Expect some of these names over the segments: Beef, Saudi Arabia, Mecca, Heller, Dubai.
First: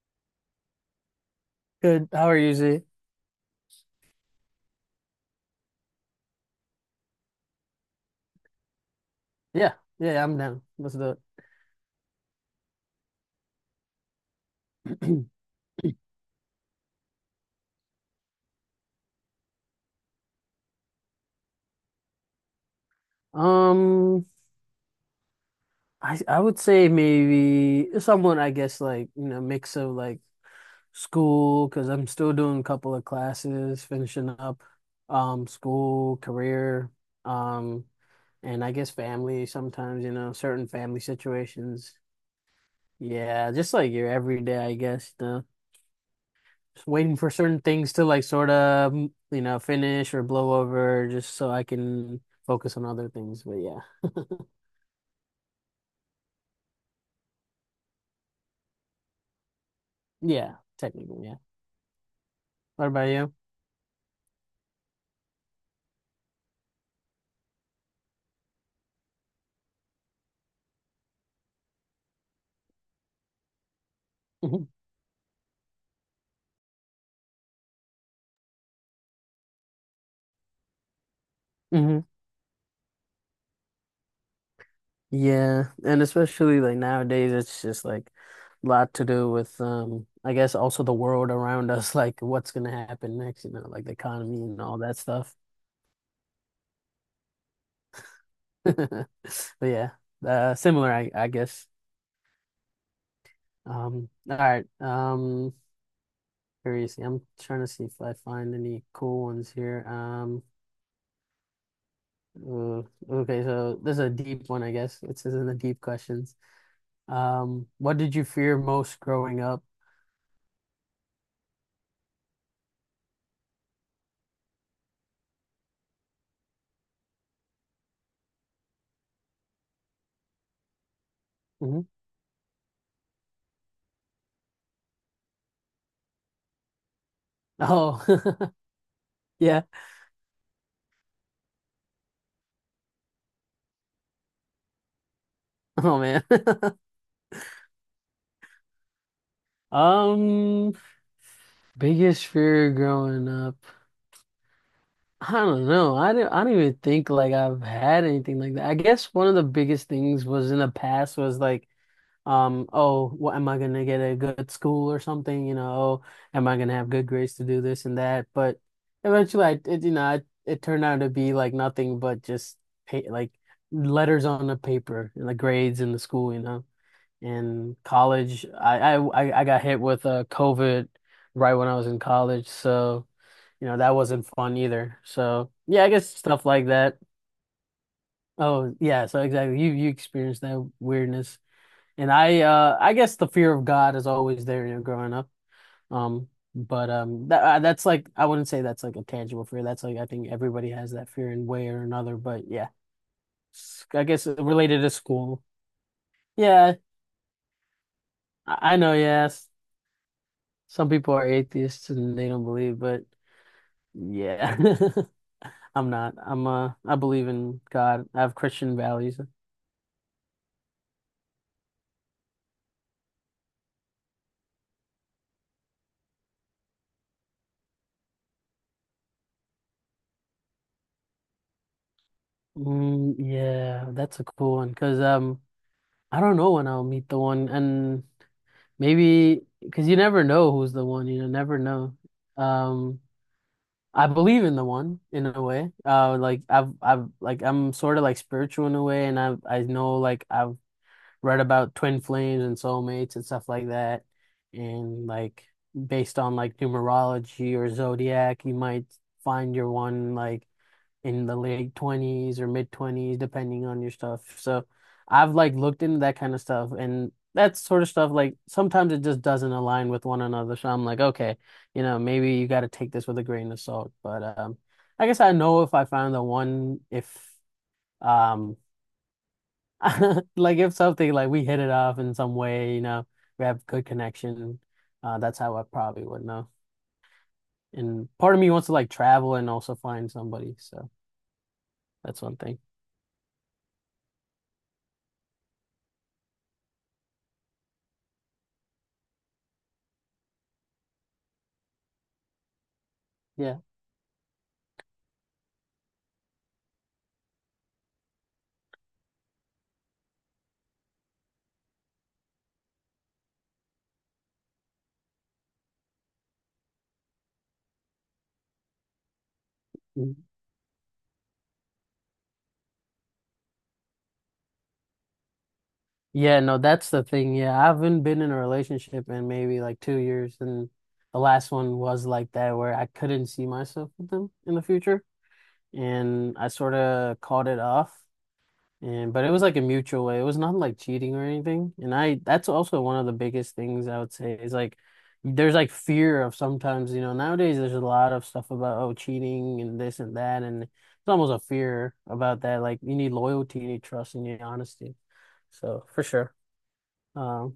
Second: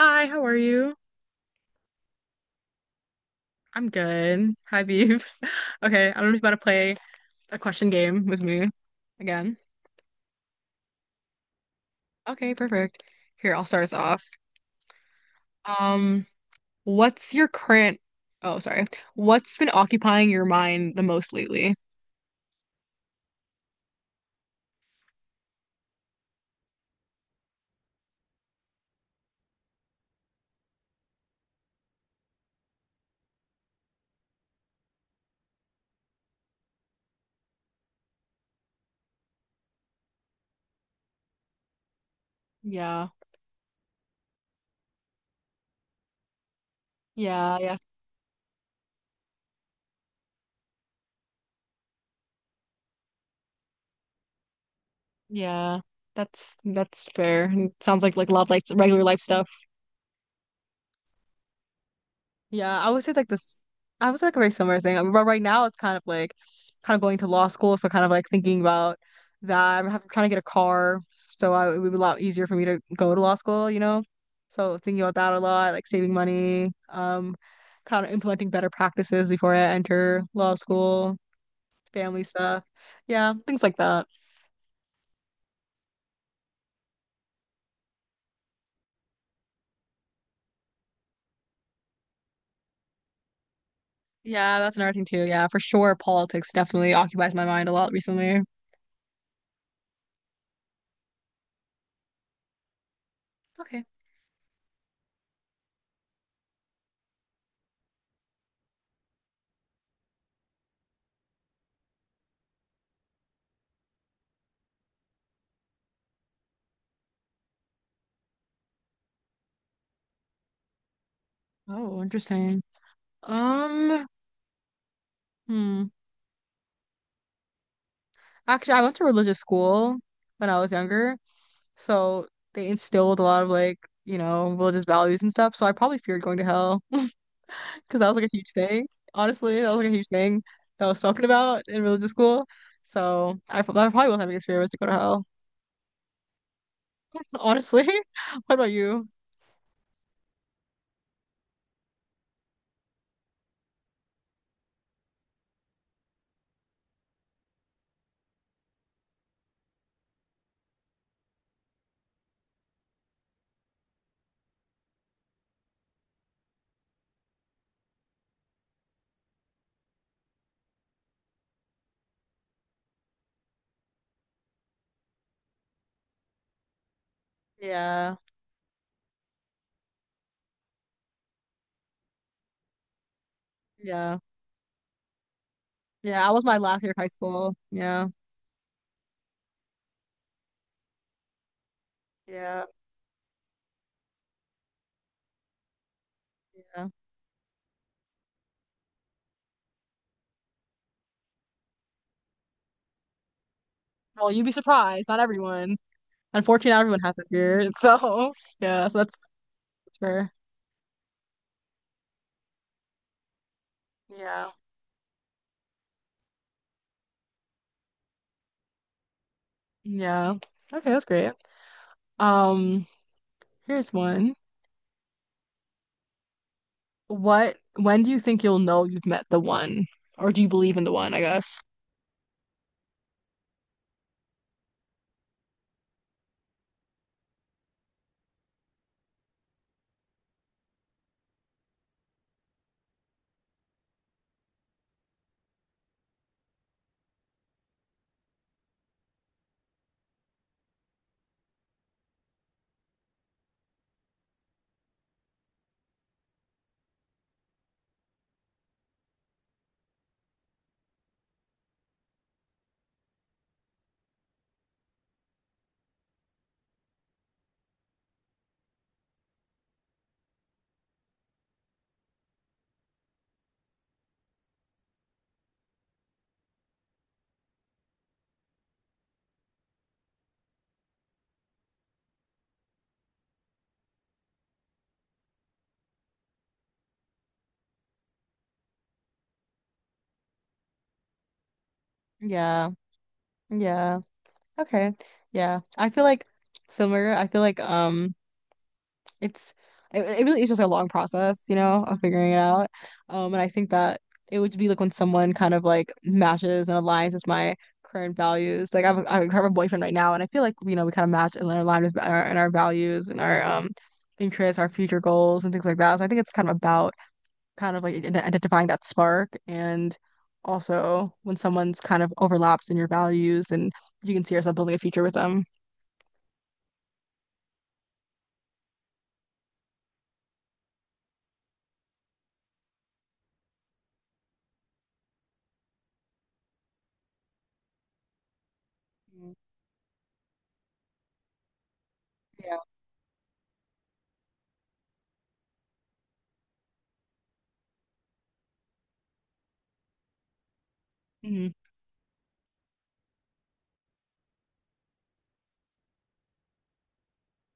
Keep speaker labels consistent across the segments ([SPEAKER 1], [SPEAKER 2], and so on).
[SPEAKER 1] Hi, how are you?
[SPEAKER 2] Good. How are you, Z?
[SPEAKER 1] I'm good. Hi, Beef. Okay, I don't know if you want to play a question game with me again.
[SPEAKER 2] Yeah, yeah, I'm down. Let's do
[SPEAKER 1] Okay, perfect. Here, I'll start us off.
[SPEAKER 2] it.
[SPEAKER 1] Um, what's your current, oh, sorry. What's been occupying your mind the most lately?
[SPEAKER 2] Um, I would say maybe someone I guess like you know mix of like school because I'm still doing a couple of classes, finishing up, school, career, um, and I guess family sometimes you know certain family situations.
[SPEAKER 1] Yeah,
[SPEAKER 2] Yeah, just like your everyday, I guess. Waiting for
[SPEAKER 1] yeah,
[SPEAKER 2] certain
[SPEAKER 1] yeah,
[SPEAKER 2] things to like sort of, you know, finish or blow over just so I can focus on other things. But yeah.
[SPEAKER 1] yeah. That's fair. It sounds like love, like regular life stuff.
[SPEAKER 2] Yeah, technically, yeah.
[SPEAKER 1] Yeah,
[SPEAKER 2] What
[SPEAKER 1] I would
[SPEAKER 2] about
[SPEAKER 1] say like
[SPEAKER 2] you?
[SPEAKER 1] this. I would say like a very similar thing. I mean, but right now, it's kind of like kind of going to law school, so kind of like thinking about that. Trying to get a car, so it would be a lot easier for me to go to law school.
[SPEAKER 2] Mhm.
[SPEAKER 1] So thinking about that a lot, like saving money, kind of implementing better practices before I enter law school,
[SPEAKER 2] Hmm.
[SPEAKER 1] family stuff, yeah, things like that.
[SPEAKER 2] Yeah, and especially like nowadays, it's just like a lot to do with I guess also the world around us, like what's gonna happen next, you know, like the economy
[SPEAKER 1] Yeah,
[SPEAKER 2] and
[SPEAKER 1] that's
[SPEAKER 2] all
[SPEAKER 1] another
[SPEAKER 2] that
[SPEAKER 1] thing too.
[SPEAKER 2] stuff.
[SPEAKER 1] Yeah, for sure, politics definitely occupies my mind a lot recently.
[SPEAKER 2] But yeah, similar, I guess.
[SPEAKER 1] Okay.
[SPEAKER 2] All right. Seriously, I'm trying to see if I find any cool ones here. Uh, okay, so this is a deep one, I guess. It says in the deep questions. What did you fear most growing up?
[SPEAKER 1] Oh, interesting. Um, hmm. Actually, I went to religious school when I was younger,
[SPEAKER 2] Hmm.
[SPEAKER 1] so they instilled a lot of like, you know, religious values and stuff. So I probably feared going to hell because
[SPEAKER 2] Oh,
[SPEAKER 1] that was like a huge thing. Honestly,
[SPEAKER 2] yeah.
[SPEAKER 1] that was like a huge thing that I was talking about in religious school. So I probably was having biggest fear was to go to hell.
[SPEAKER 2] Oh man.
[SPEAKER 1] Honestly, what about you?
[SPEAKER 2] Um, biggest fear growing up. I don't know. I don't even think like I've had anything like that. I guess one of the biggest things was in the past was like oh, what am I gonna get at a good school or something? You know, oh, am I gonna have good grades to do this and that? But eventually, you know, it turned out to be like nothing but just pay, like letters on the paper and the grades in the school, you know. In
[SPEAKER 1] Yeah,
[SPEAKER 2] college, I got hit with COVID right when I was in college, so you know that
[SPEAKER 1] yeah,
[SPEAKER 2] wasn't fun either. So yeah, I guess
[SPEAKER 1] yeah. I was
[SPEAKER 2] stuff
[SPEAKER 1] my
[SPEAKER 2] like
[SPEAKER 1] last year
[SPEAKER 2] that.
[SPEAKER 1] of high school. Yeah,
[SPEAKER 2] Oh yeah, so exactly, you experienced that weirdness. And
[SPEAKER 1] yeah,
[SPEAKER 2] I guess the fear of God is always there, you know, growing up. Um,
[SPEAKER 1] yeah.
[SPEAKER 2] but that that's like I wouldn't say that's like a tangible fear. That's like I think everybody has that fear in way or another. But yeah, S- I guess
[SPEAKER 1] Well, you'd be
[SPEAKER 2] related to
[SPEAKER 1] surprised. Not
[SPEAKER 2] school.
[SPEAKER 1] everyone. Unfortunately,
[SPEAKER 2] Yeah,
[SPEAKER 1] not everyone has that fear. So
[SPEAKER 2] I
[SPEAKER 1] yeah,
[SPEAKER 2] know.
[SPEAKER 1] so that's
[SPEAKER 2] Yes,
[SPEAKER 1] that's fair.
[SPEAKER 2] some people are atheists and they don't believe, but
[SPEAKER 1] Yeah.
[SPEAKER 2] yeah, I'm not. I'm. I believe in God. I have Christian values.
[SPEAKER 1] Yeah. Okay, that's great. Um, here's one. What, when do you think you'll know you've met the one? Or do you believe in the one, I guess?
[SPEAKER 2] Mm, yeah, that's a cool one because I don't know when I'll meet the one and. Maybe because you never know who's the one, you know, never know. Um, I believe in the one in a way. Like I've, like I'm sort of like spiritual in a way, and I've, I know like I've read about twin flames and soulmates and stuff like that, and like based on like numerology or zodiac, you might find your one like in the late 20s or mid 20s, depending on your stuff. So I've like looked into that kind of stuff and that sort of stuff, like sometimes it just doesn't align with one another. So I'm like, okay, you know, maybe you got to take this with a grain of salt. But I guess I know if I find the one, if um, like if something like we hit it off in some way, you know, we have good connection, that's how I probably would know. And part of me wants to like travel and also find somebody. So that's one thing.
[SPEAKER 1] Yeah. Yeah. Okay. Yeah. I feel like similar. I feel like it's it really is just a long process, you know, of figuring it out. And I
[SPEAKER 2] Yeah.
[SPEAKER 1] think that it would be like when someone kind of like matches and aligns with my current values. Like I have I have a boyfriend right now, and I feel like you know we kind of match and align with our values and our interests, our future goals, and things like that. So I think it's kind of about kind of like identifying that spark and
[SPEAKER 2] Mm-hmm.
[SPEAKER 1] also when someone's kind of overlaps in your values and you can see yourself building a future with them.
[SPEAKER 2] Yeah, no, that's the thing. Yeah, I haven't been in a relationship in maybe like 2 years, and the last one was like that, where I couldn't see myself with them in the future, and I sort of called it off. And but it
[SPEAKER 1] Mhm.
[SPEAKER 2] was like a mutual way. It was not like cheating or anything. And I, that's
[SPEAKER 1] Yeah.
[SPEAKER 2] also one of the biggest things I would say is like, there's like fear of sometimes, you know, nowadays there's a lot of stuff about oh cheating and this and that, and it's almost a
[SPEAKER 1] Mhm.
[SPEAKER 2] fear about that. Like you need loyalty, you need trust, and you need honesty. So for sure. Uh,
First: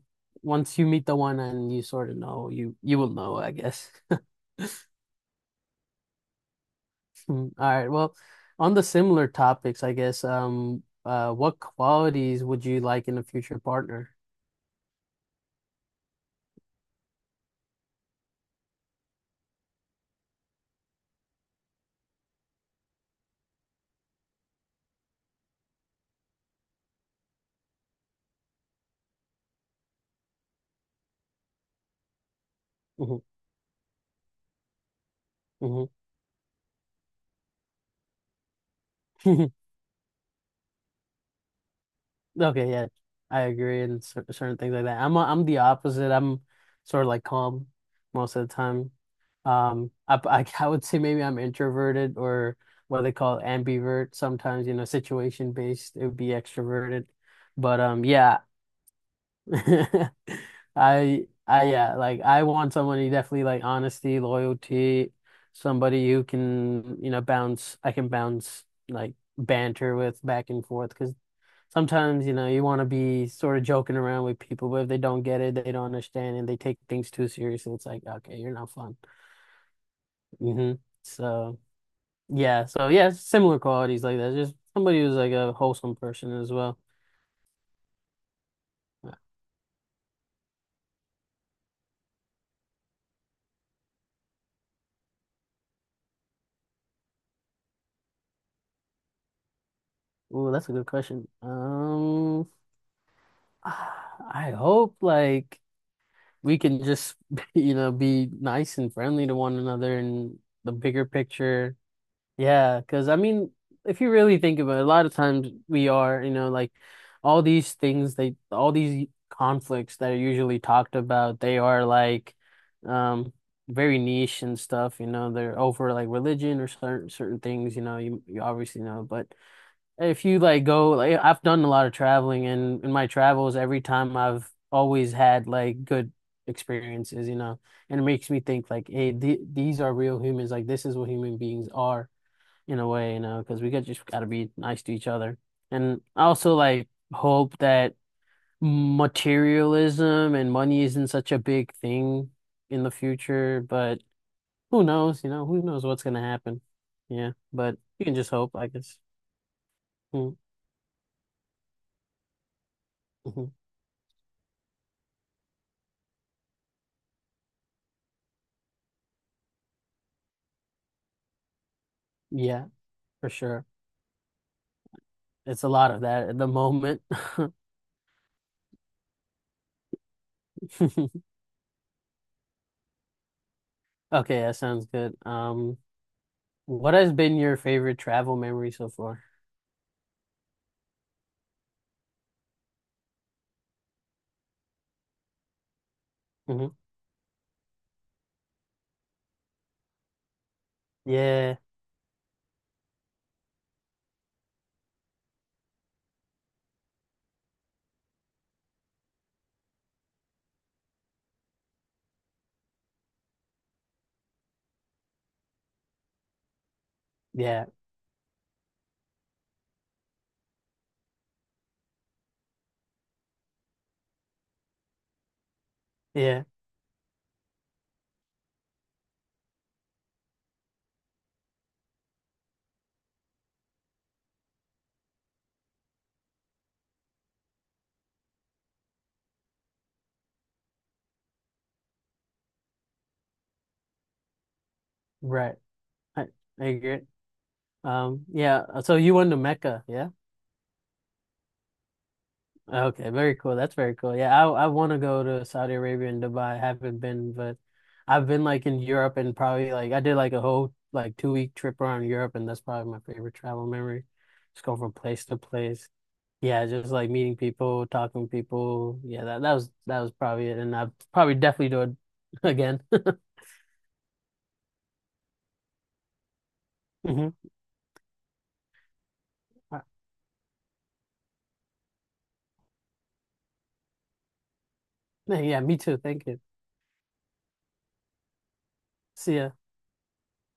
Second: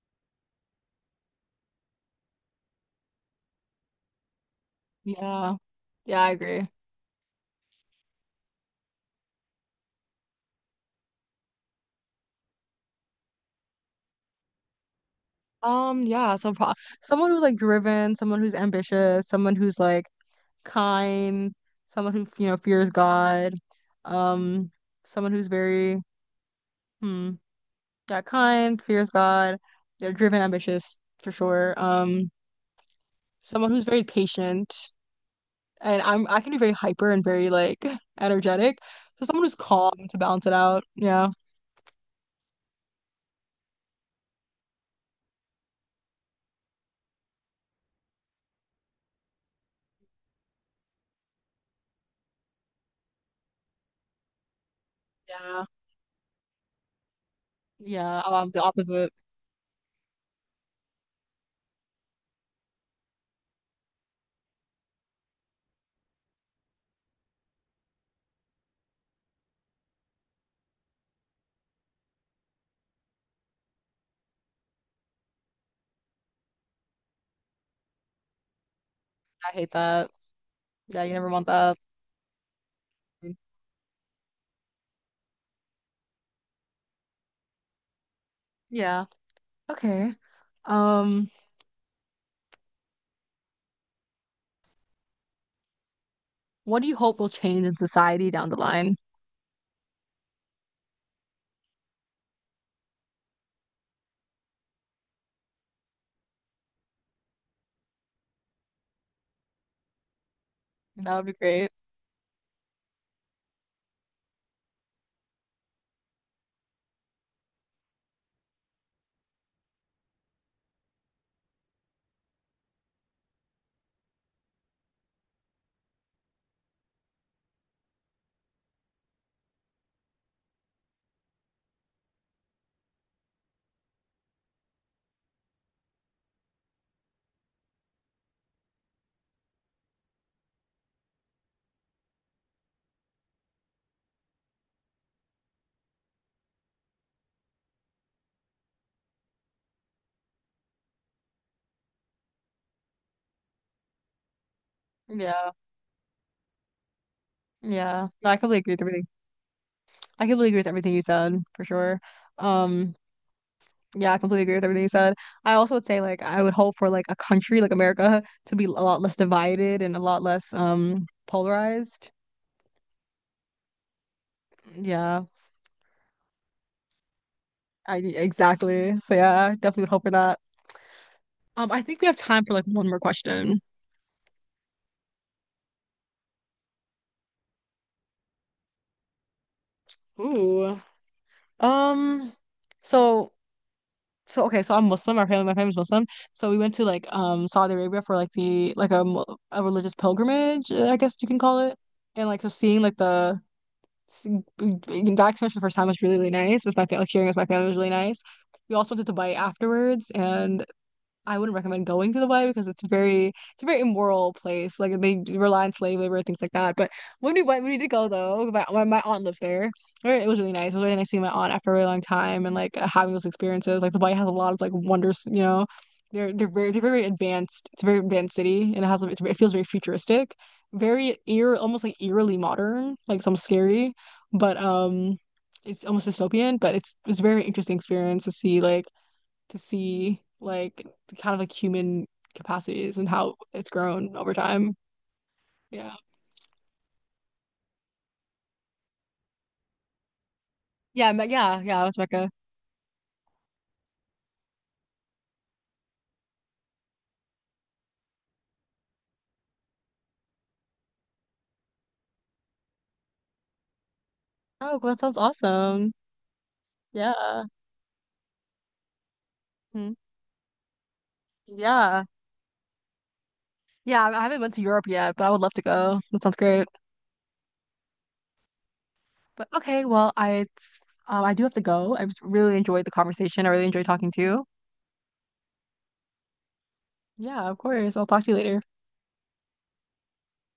[SPEAKER 2] once you meet the one and you sort of know, you will know, I guess.
[SPEAKER 1] Yeah. Yeah, I agree.
[SPEAKER 2] All right. Well, on the similar topics, I guess, what qualities would you like in a future partner?
[SPEAKER 1] Yeah, so pro someone who's like driven, someone who's ambitious, someone who's like kind, someone who, you know, fears God, um, someone who's very, hmm, yeah, kind, fears God, they're driven, ambitious for sure.
[SPEAKER 2] Hmm.
[SPEAKER 1] Someone who's very patient,
[SPEAKER 2] Hmm.
[SPEAKER 1] and I can be very hyper and very like energetic. So someone who's calm to balance it out. Yeah,
[SPEAKER 2] Okay, yeah, I agree in cer certain things like that. I'm the opposite. I'm sort of like calm most of the time. I I would say maybe I'm introverted or what they call ambivert. Sometimes, you know, situation
[SPEAKER 1] yeah,
[SPEAKER 2] based, it would be extroverted. But
[SPEAKER 1] yeah.
[SPEAKER 2] yeah,
[SPEAKER 1] The opposite.
[SPEAKER 2] I yeah, like I want someone who definitely like honesty, loyalty, somebody who can, you know, bounce I can bounce like banter with back and forth because sometimes, you know, you want to be sort of joking around with people, but if they don't get it, they don't understand and they take things too seriously, it's like, okay, you're not fun.
[SPEAKER 1] I hate that.
[SPEAKER 2] Hmm.
[SPEAKER 1] Yeah, you never want
[SPEAKER 2] So
[SPEAKER 1] that.
[SPEAKER 2] yeah, so yeah, similar qualities like that. Just somebody who's like a wholesome person as well.
[SPEAKER 1] Yeah. Okay. Um. What do you hope will change in society down the line?
[SPEAKER 2] Ooh, that's a good question. I hope like we can just you know be nice and friendly to one another in the bigger
[SPEAKER 1] That would be great.
[SPEAKER 2] picture. Yeah, because I mean, if you really think about it, a lot of times we are, you know, like all these things they all these conflicts that are usually talked about, they are like um very niche and stuff, you know, they're over like religion or certain things, you know, you obviously know, but if you like go, like I've done a lot of traveling, and in my travels, every time I've always had like good experiences, you know, and it makes me think like, hey, th these are real humans. Like this is what human beings are in a way, you know, because we got just got to be nice to each other. And I also like hope that materialism and money isn't such a big thing in the future, but who knows, you know,
[SPEAKER 1] Yeah.
[SPEAKER 2] who knows what's gonna happen? Yeah, but you
[SPEAKER 1] Yeah.
[SPEAKER 2] can just
[SPEAKER 1] No, I
[SPEAKER 2] hope,
[SPEAKER 1] completely
[SPEAKER 2] I
[SPEAKER 1] agree with
[SPEAKER 2] guess.
[SPEAKER 1] everything. I
[SPEAKER 2] Mm,
[SPEAKER 1] completely agree with everything you said, for sure. Um,
[SPEAKER 2] mhm.
[SPEAKER 1] yeah, I completely agree with everything you said. I also would say like I would hope for like a country like America to be a lot less divided and a lot less polarized.
[SPEAKER 2] Yeah. For sure.
[SPEAKER 1] Yeah.
[SPEAKER 2] It's a lot of that at the moment.
[SPEAKER 1] I exactly. So yeah, I definitely would hope for that. I think we have time for like one more question.
[SPEAKER 2] Okay, that sounds good. What has been your favorite travel memory so far?
[SPEAKER 1] Ooh. Um, so So okay, so I'm Muslim. Our family, my family's Muslim. So we
[SPEAKER 2] Hmm.
[SPEAKER 1] went to like Saudi Arabia for like the like a a religious pilgrimage, I guess you can
[SPEAKER 2] Yeah,
[SPEAKER 1] call it. And like so seeing seeing- that experience for the first time was really really nice. With my family, like sharing with my family was really nice. We also went to Dubai afterwards, and I wouldn't recommend going to the Y because it's a very immoral place. Like they do rely on slave labor and things like that. But when we went,
[SPEAKER 2] yeah,
[SPEAKER 1] we did go though. My aunt lives there. Or it was really nice. It was really nice seeing my aunt after a really long time and like having those experiences. Like the Y has a lot of like wonders. You know,
[SPEAKER 2] yeah,
[SPEAKER 1] they're very advanced. It's a very advanced city and it feels very futuristic, very eer almost like eerily modern, like some scary, but. It's almost dystopian, but it's a very interesting experience to see like the kind of like human capacities and how it's grown over time.
[SPEAKER 2] right.
[SPEAKER 1] Yeah.
[SPEAKER 2] I, I agree. Yeah, so you went to Mecca, yeah?
[SPEAKER 1] Yeah, with Mecca.
[SPEAKER 2] Okay, very cool. That's very cool. Yeah, I want to go to Saudi Arabia and Dubai. I haven't been, but I've been like in Europe and probably like I did like a whole like 2 week trip around Europe and that's probably my favorite travel memory. Just go
[SPEAKER 1] Oh,
[SPEAKER 2] from
[SPEAKER 1] well, that sounds
[SPEAKER 2] place to place.
[SPEAKER 1] awesome.
[SPEAKER 2] Yeah, just like meeting
[SPEAKER 1] Yeah.
[SPEAKER 2] people, talking to people. Yeah,
[SPEAKER 1] Hmm.
[SPEAKER 2] that was probably it. And I probably definitely do it
[SPEAKER 1] Yeah.
[SPEAKER 2] again.
[SPEAKER 1] Yeah, I haven't went to Europe yet, but I would love to go. That sounds great.
[SPEAKER 2] Hmm.
[SPEAKER 1] But okay, I do have to go. I just really enjoyed the conversation. I really enjoyed talking to you.
[SPEAKER 2] Yeah, me too. Thank you.
[SPEAKER 1] Yeah, of course. I'll talk to you later.
[SPEAKER 2] See ya.